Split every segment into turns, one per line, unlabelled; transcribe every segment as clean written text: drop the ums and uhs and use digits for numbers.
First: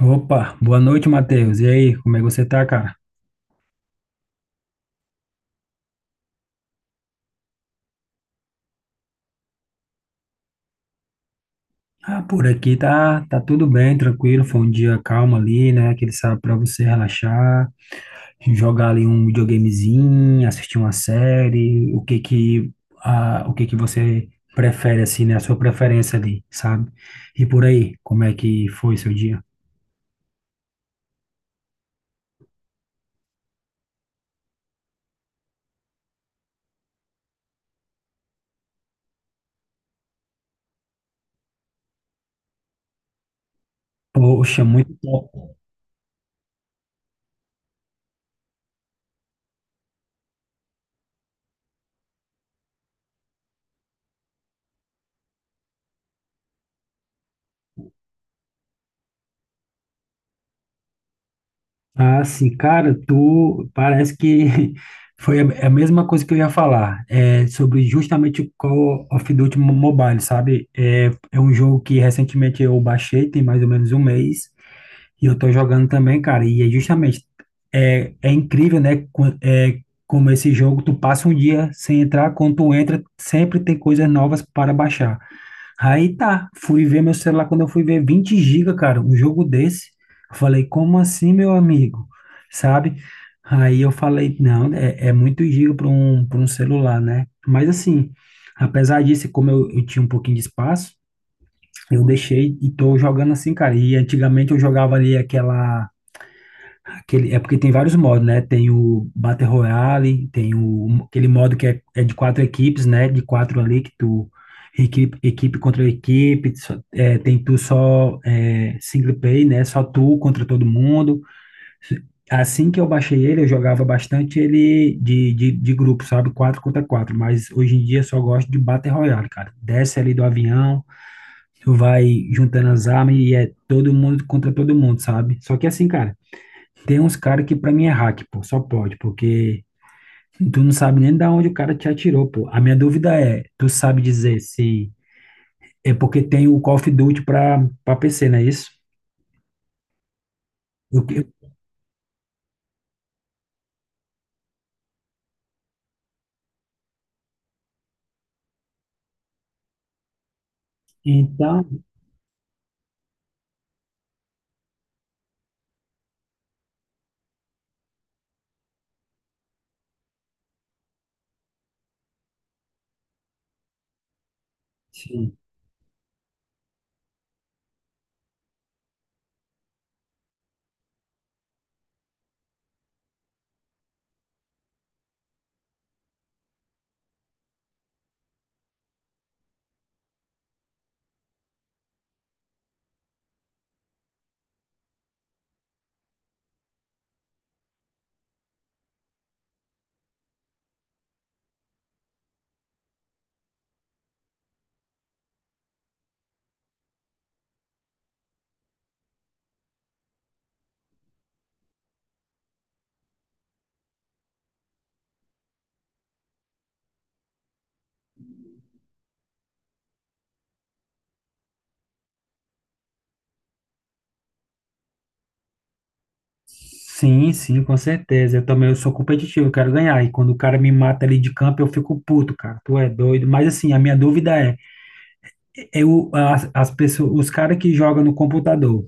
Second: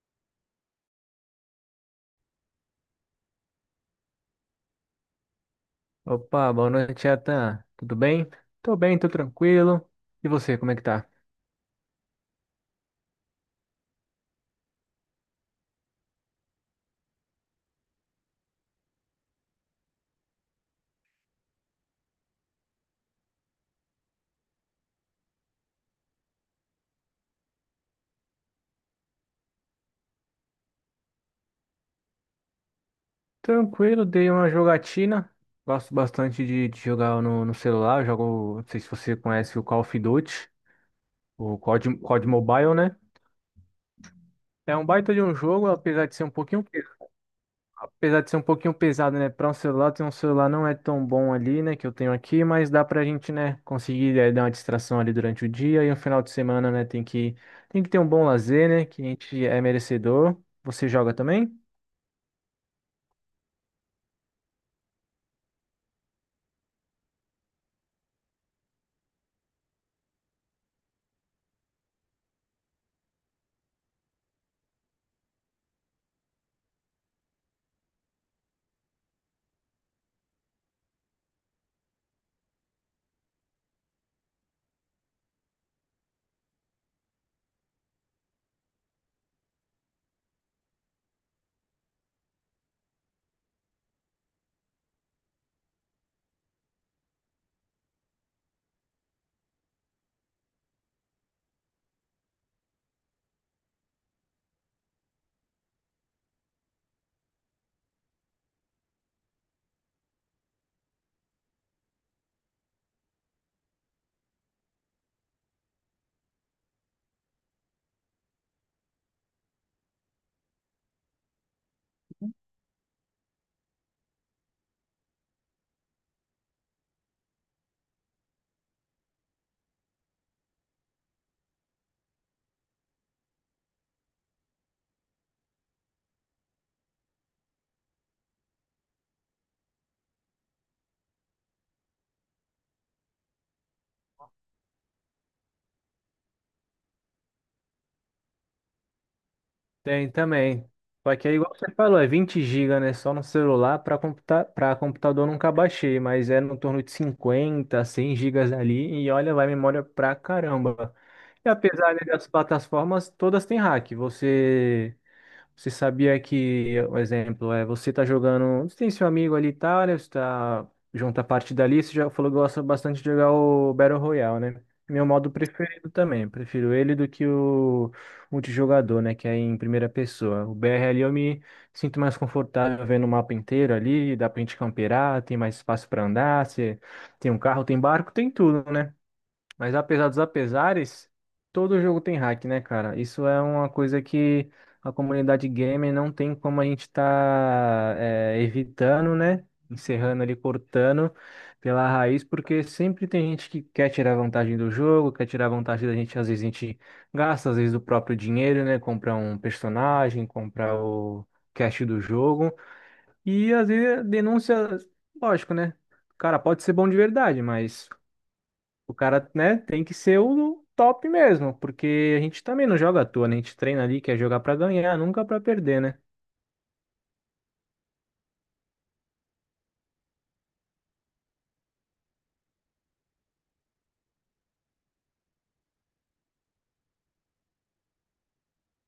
Opa, boa noite, Matheus. E aí, como é que você tá, cara?
Opa, boa noite, Atan. Tudo bem? Tô bem, tô tranquilo. E você, como é que tá?
Ah, por aqui tá, tudo bem, tranquilo. Foi um dia calmo ali, né? Aquele sábado pra você relaxar, jogar ali um videogamezinho, assistir uma série. O que que você prefere, assim, né? A sua preferência ali, sabe? E por aí, como é que foi seu dia?
Tranquilo, dei uma jogatina. Gosto bastante de jogar no celular. Eu jogo, não sei se você conhece o Call of Duty, o COD Mobile, né?
Poxa,
É um
muito
baita de um
top.
jogo, apesar de ser um pouquinho pesado, né? Para um celular, tem um celular não é tão bom ali, né? Que eu tenho aqui, mas dá pra gente, né? Conseguir dar uma distração ali durante o dia e no final de semana, né? Tem que ter um bom lazer, né? Que a gente é merecedor. Você joga também?
Ah, sim, cara, tu parece que foi a mesma coisa que eu ia falar, é, sobre justamente o Call of Duty Mobile, sabe? É um jogo que recentemente eu baixei, tem mais ou menos um mês, e eu tô jogando também, cara, e é justamente, é incrível, né, é, como esse jogo, tu passa um dia sem entrar, quando tu entra, sempre tem coisas novas para baixar. Aí tá, fui ver meu celular quando eu fui ver 20 giga, cara, um jogo desse. Eu falei, como assim, meu amigo? Sabe? Aí eu falei, não, é muito giga para um celular, né? Mas assim, apesar disso, como eu tinha um pouquinho de espaço, eu deixei e tô jogando assim, cara. E antigamente eu jogava ali aquela aquele, é porque tem vários modos, né? Tem o Battle Royale, tem o, aquele modo que é de quatro equipes, né? De quatro ali que tu equipe contra equipe, é, tem tu só é, single play, né? Só tu contra todo mundo. Assim que eu baixei ele, eu jogava bastante ele de grupo, sabe? Quatro contra quatro, mas hoje em dia eu só gosto de Battle Royale, cara. Desce ali do avião, tu vai juntando as armas e é todo mundo contra todo mundo, sabe? Só que assim, cara. Tem uns caras que pra mim é hack, pô, só pode, porque tu não sabe nem da onde o cara te atirou, pô. A minha dúvida é, tu sabe dizer se é porque tem o Call of Duty pra PC, não é isso?
Tem também.
Eu-
Só que é
eu-
igual você falou, é 20 GB, né? Só no celular para computador eu nunca baixei, mas é no torno de 50 100 gigas ali e olha, vai memória pra caramba. E
então,
apesar né, das plataformas, todas têm hack. Você sabia que, um exemplo, é você tá jogando. Você tem seu amigo ali e tal, né? Você tá junto à partida ali. Você já falou que gosta bastante de jogar o Battle Royale, né? Meu modo
sim.
preferido também. Prefiro ele do que o multijogador, né? Que é em primeira pessoa. O BR ali eu me sinto mais confortável vendo o mapa inteiro ali. Dá pra gente camperar, tem mais espaço pra andar. Você tem um carro, tem barco, tem tudo, né? Mas apesar dos apesares, todo jogo tem hack, né, cara? Isso é uma coisa que a comunidade gamer não tem como a gente tá evitando, né? Encerrando ali, cortando pela raiz, porque sempre tem gente que quer tirar vantagem do jogo, quer tirar vantagem da gente. Às vezes a gente gasta, às vezes, o próprio dinheiro, né? Comprar um personagem, comprar o cash do jogo. E às vezes denúncia, lógico, né? Cara, pode ser bom de verdade, mas. O cara, né, tem que ser o top mesmo, porque a gente também não joga à toa, né? A gente treina ali, quer jogar pra ganhar, nunca pra perder, né?
Sim, sim, com certeza. Eu também eu sou competitivo, eu quero ganhar. E quando o cara me mata ali de campo, eu fico puto, cara. Tu é doido. Mas assim, a minha dúvida é, eu, as pessoas, os caras que jogam no computador,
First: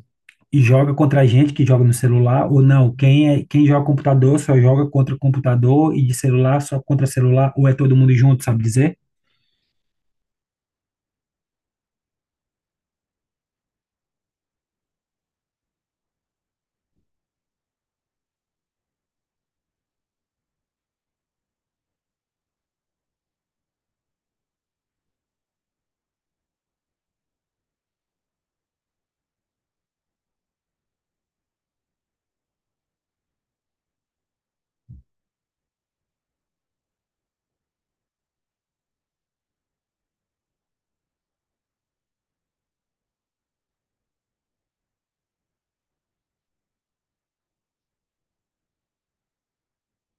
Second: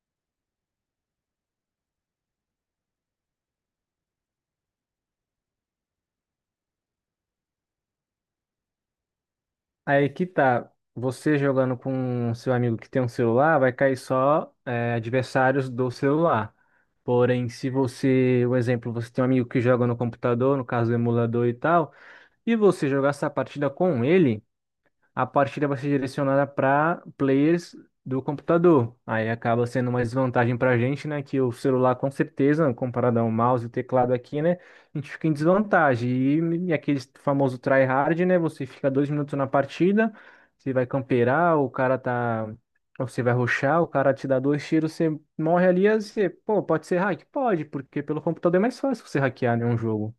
e joga contra a gente que joga no celular, ou não, quem é, quem joga computador só joga contra o computador e de celular só contra celular, ou é todo mundo junto, sabe dizer?
Aí que tá, você jogando com seu amigo que tem um celular, vai cair só é, adversários do celular. Porém, se você, um exemplo, você tem um amigo que joga no computador, no caso do emulador e tal, e você jogar essa partida com ele. A partida vai ser direcionada para players do computador. Aí acaba sendo uma desvantagem para a gente, né? Que o celular, com certeza, comparado ao mouse e teclado aqui, né? A gente fica em desvantagem. E aquele famoso tryhard, né? Você fica 2 minutos na partida, você vai camperar, o cara tá. Ou você vai rushar, o cara te dá 2 tiros, você morre ali, aí você, pô, pode ser hack? Pode, porque pelo computador é mais fácil você hackear, né, um jogo.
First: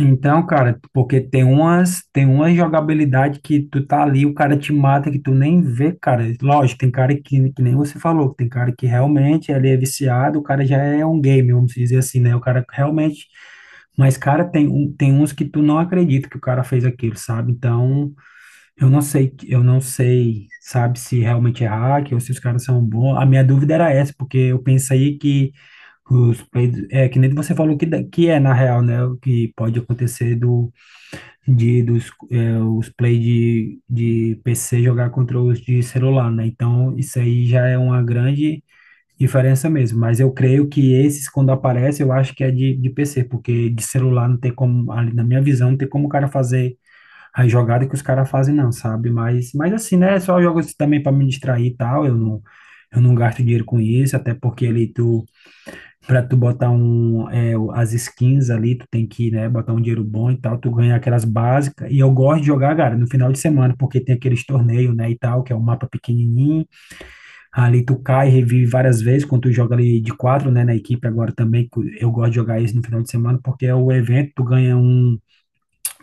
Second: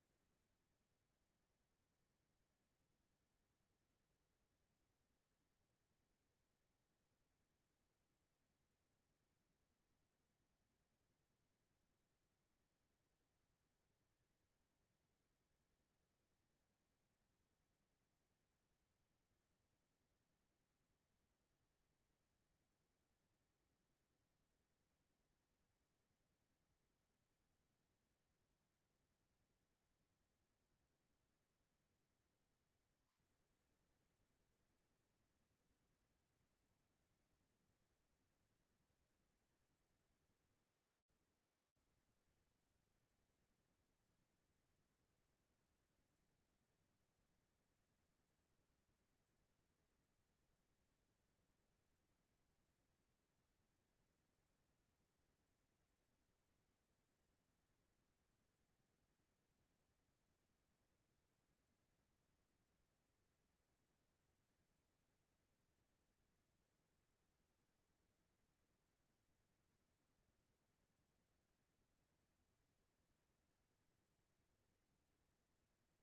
Então, cara, porque tem umas, tem uma jogabilidade que tu tá ali, o cara te mata que tu nem vê, cara. Lógico, tem cara que nem você falou, tem cara que realmente ele é viciado, o cara já é um game, vamos dizer assim, né? O cara realmente, mas cara, tem uns que tu não acredita que o cara fez aquilo, sabe? Então, eu não sei, sabe, se realmente é hack ou se os caras são bons. A minha dúvida era essa, porque eu pensei que os peidos, é que nem você falou que, que é na real, né, o que pode acontecer do de dos é, os play de PC jogar contra os de celular, né? Então, isso aí já é uma grande diferença mesmo, mas eu creio que esses quando aparecem, eu acho que é de PC, porque de celular não tem como, ali na minha visão, não tem como o cara fazer a jogada que os caras fazem, não, sabe? Mas assim, né? Só jogos também para me distrair e tal. Eu não gasto dinheiro com isso, até porque ali tu, para tu botar um, as skins ali, tu tem que, né, botar um dinheiro bom e tal, tu ganha aquelas básicas. E eu gosto de jogar, cara, no final de semana, porque tem aqueles torneios, né, e tal, que é um mapa pequenininho. Ali tu cai e revive várias vezes quando tu joga ali de quatro, né, na equipe agora também. Eu gosto de jogar isso no final de semana, porque é o evento, tu ganha um.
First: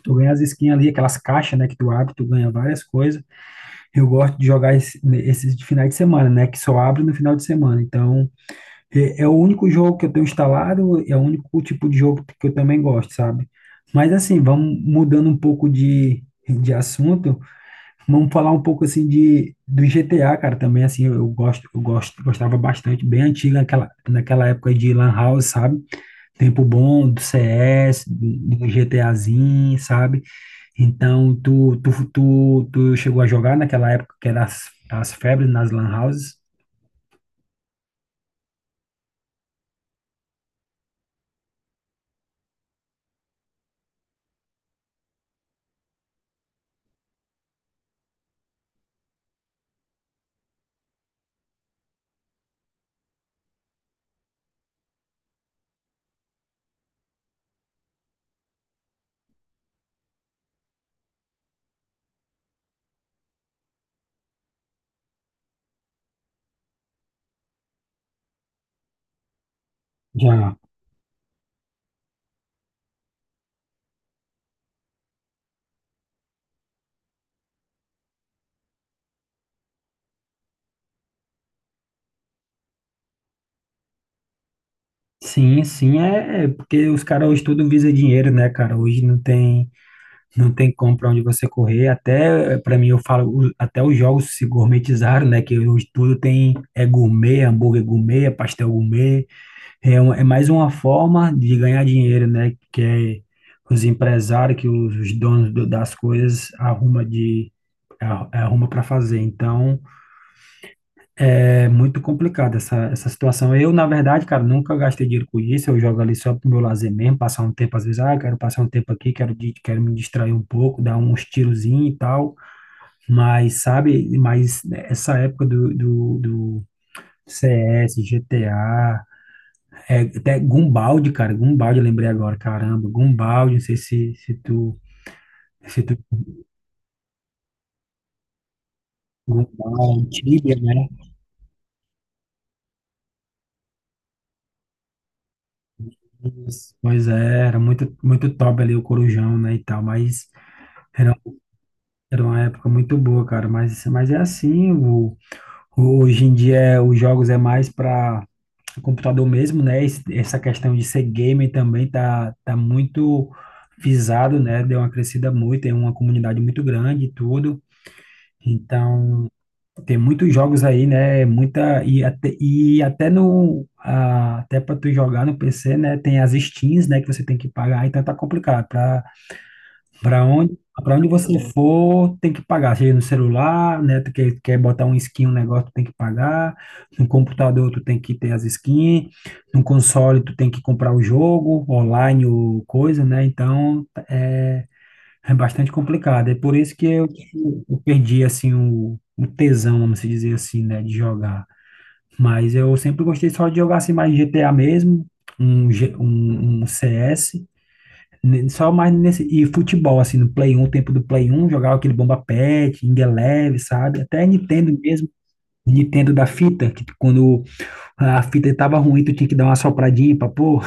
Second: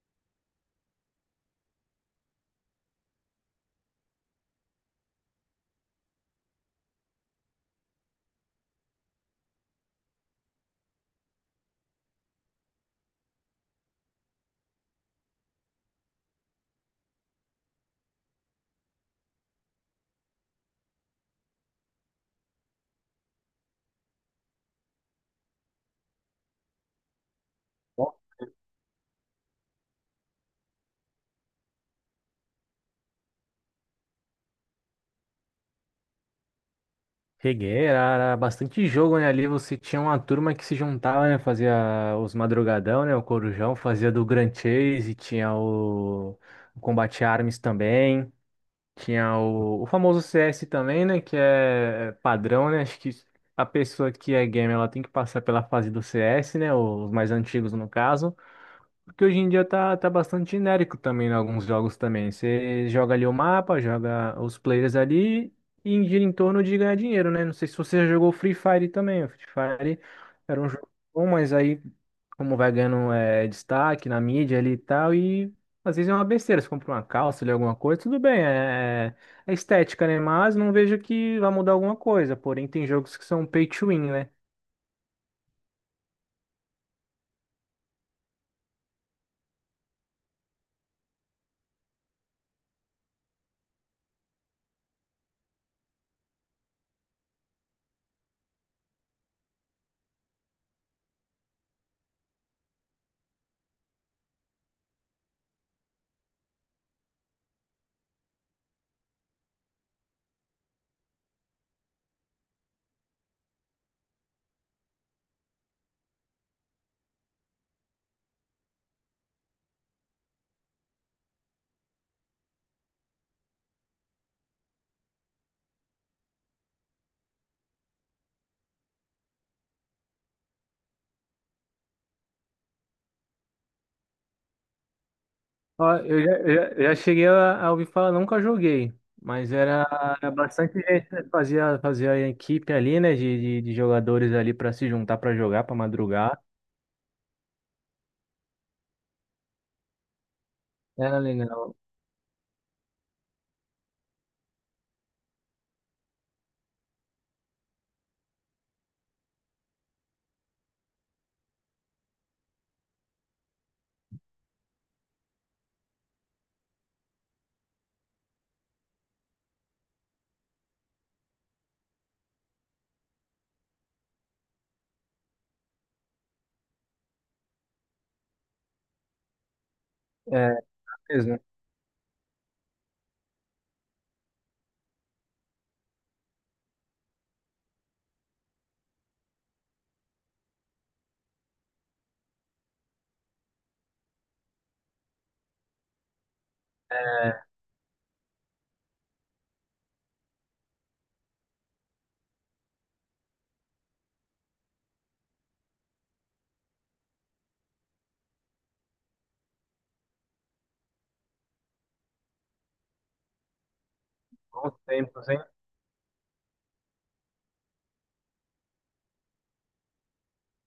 Tu ganha as skins ali, aquelas caixas, né, que tu abre, tu ganha várias coisas. Eu gosto de jogar esses de finais de semana, né, que só abre no final de semana. Então, é o único jogo que eu tenho instalado, é o único tipo de jogo que eu também gosto, sabe? Mas assim, vamos mudando um pouco de assunto, vamos falar um pouco assim de do GTA, cara, também assim, eu gosto, gostava bastante, bem antiga naquela época de Lan House, sabe? Tempo bom do CS, do GTAzinho, sabe? Então, tu chegou a jogar naquela época que era as febres nas lan houses?
Cheguei, era bastante jogo, né? Ali você tinha uma turma que se juntava, né? Fazia os madrugadão, né? O Corujão fazia do Grand Chase, tinha o Combate Arms também, tinha o famoso CS também, né? Que é padrão, né? Acho que a pessoa que é gamer, ela tem que passar pela fase do CS, né? Os mais antigos, no caso. Porque hoje em dia tá bastante genérico também em alguns jogos também. Você joga ali o mapa, joga os players ali e gira em torno de ganhar dinheiro, né? Não sei se você já jogou Free Fire também. O Free Fire
Já.
era um jogo bom, mas aí como vai ganhando destaque na mídia ali e tal, e às vezes é uma besteira. Você compra uma calça ali, alguma coisa, tudo bem, é estética, né? Mas não vejo que vai mudar alguma coisa. Porém, tem jogos que são pay to win, né?
Sim, sim, é porque os caras hoje tudo visa dinheiro, né, cara? Hoje não tem, não tem como pra onde você correr. Até, para mim, eu falo, até os jogos se gourmetizaram, né? Que hoje tudo tem, é gourmet, hambúrguer gourmet, é pastel gourmet. É, é mais uma forma de ganhar dinheiro, né? Que é os empresários, que os donos das coisas arruma arruma para fazer. Então, é muito complicado essa situação. Eu, na verdade, cara, nunca gastei dinheiro com isso. Eu jogo ali só pro meu lazer mesmo, passar um tempo, às vezes, ah, quero passar um tempo aqui, quero, quero me distrair um pouco, dar uns tirozinhos e tal. Mas, sabe, mas essa época do CS, GTA. É, até Gumbaldi, cara, Gumbaldi, eu lembrei agora, caramba, Gumbaldi, não sei se
Ó,
tu,
eu já cheguei a ouvir falar, nunca joguei, mas era
Gumbaldi,
era
Tibia,
bastante
né?
gente, né? Fazia a equipe ali, né, de jogadores ali para se juntar para jogar, para madrugar.
Isso. Pois é, era muito, muito top ali o Corujão, né, e tal, mas era,
Era legal.
era uma época muito boa, cara, mas é assim, o, hoje em dia os jogos é mais para computador mesmo, né, essa questão de ser gamer também tá, tá muito visado, né, deu uma crescida muito, tem uma comunidade muito grande e tudo, então... Tem muitos jogos aí, né? Muita e até, no até para tu jogar no PC, né? Tem as skins, né? Que você tem que pagar. Então tá complicado. Para
É,
para onde você
mesmo.
for, tem que pagar. Seja no celular, né? Quer botar um skin, um negócio, tu tem que pagar. No computador, tu tem que ter as skins. No console, tu tem que comprar o jogo online ou coisa, né? Então é bastante complicado. É por isso que
É,
eu perdi assim o tesão, vamos dizer assim, né, de jogar. Mas eu sempre gostei só de jogar assim mais GTA mesmo, um CS, só mais nesse e futebol assim no Play um tempo do Play um jogava aquele Bomba pet Ing Eleven, sabe? Até
bons
Nintendo mesmo.
tempos, hein?
Nintendo da fita, que quando a fita estava ruim, tu tinha que dar uma sopradinha pra pôr.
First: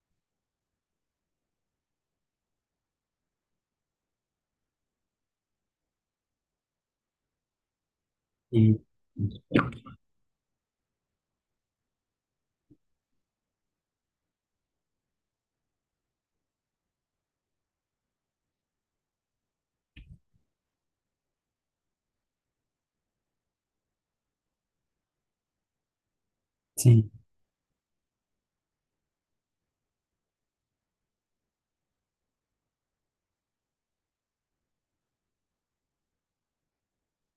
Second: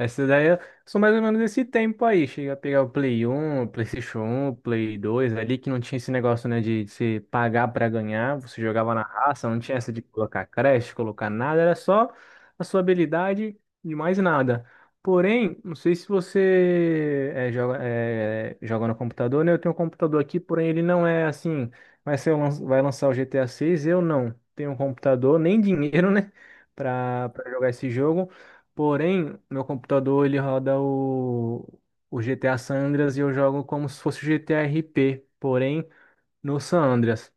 Essa daí eu sou mais ou menos desse tempo aí. Chega a pegar o Play 1, PlayStation 1, Play 2, ali que não tinha esse negócio, né, de se pagar pra ganhar. Você
E,
jogava na raça, não tinha essa de colocar creche, colocar nada, era só a sua habilidade e mais nada. Porém, não sei se você joga no computador, né? Eu tenho um computador aqui, porém ele não é assim. Vai lançar o GTA 6, eu não tenho um computador, nem dinheiro, né,
sim,
pra jogar esse jogo. Porém, meu computador ele roda o GTA San Andreas e eu jogo como se fosse o GTA RP, porém no San Andreas.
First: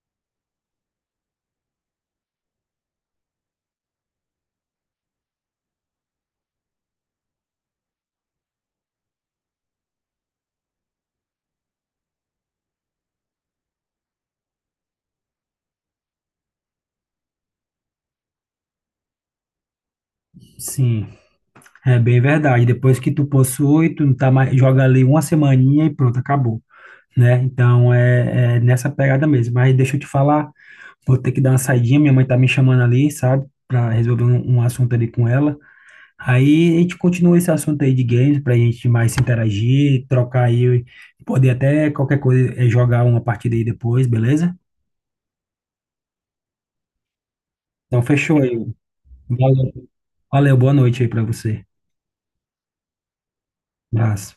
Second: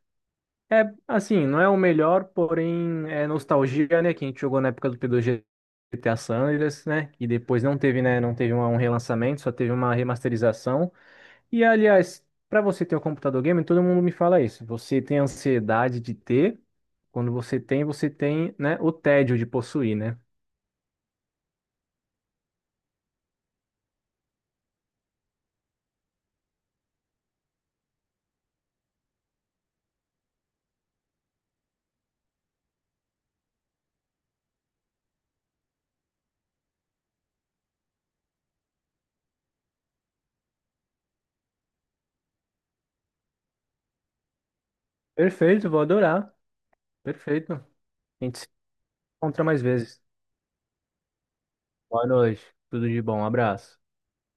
É assim, não é o melhor, porém é nostalgia, né? Que a gente jogou na época do P2 GTA San Andreas, né? Que depois não teve, né? Não teve um relançamento, só teve uma remasterização. E aliás, para você ter um computador game, todo mundo me fala isso. Você tem ansiedade de ter. Quando você tem, né, o tédio de possuir, né?
sim. É bem verdade. Depois que tu possui, tu não tá mais, joga ali uma semaninha e pronto, acabou, né? Então é nessa pegada mesmo. Mas deixa eu te falar, vou ter que dar uma saidinha, minha mãe tá me chamando ali, sabe? Pra resolver um assunto ali com ela. Aí a gente continua esse assunto aí de games, pra gente mais se interagir, trocar aí, poder até qualquer coisa, eh, jogar uma partida aí depois, beleza?
Perfeito, vou adorar. Perfeito. A
Então fechou
gente se
aí.
encontra mais
Valeu,
vezes.
valeu boa noite aí pra você.
Boa noite. Tudo de bom. Um abraço.
Abraço.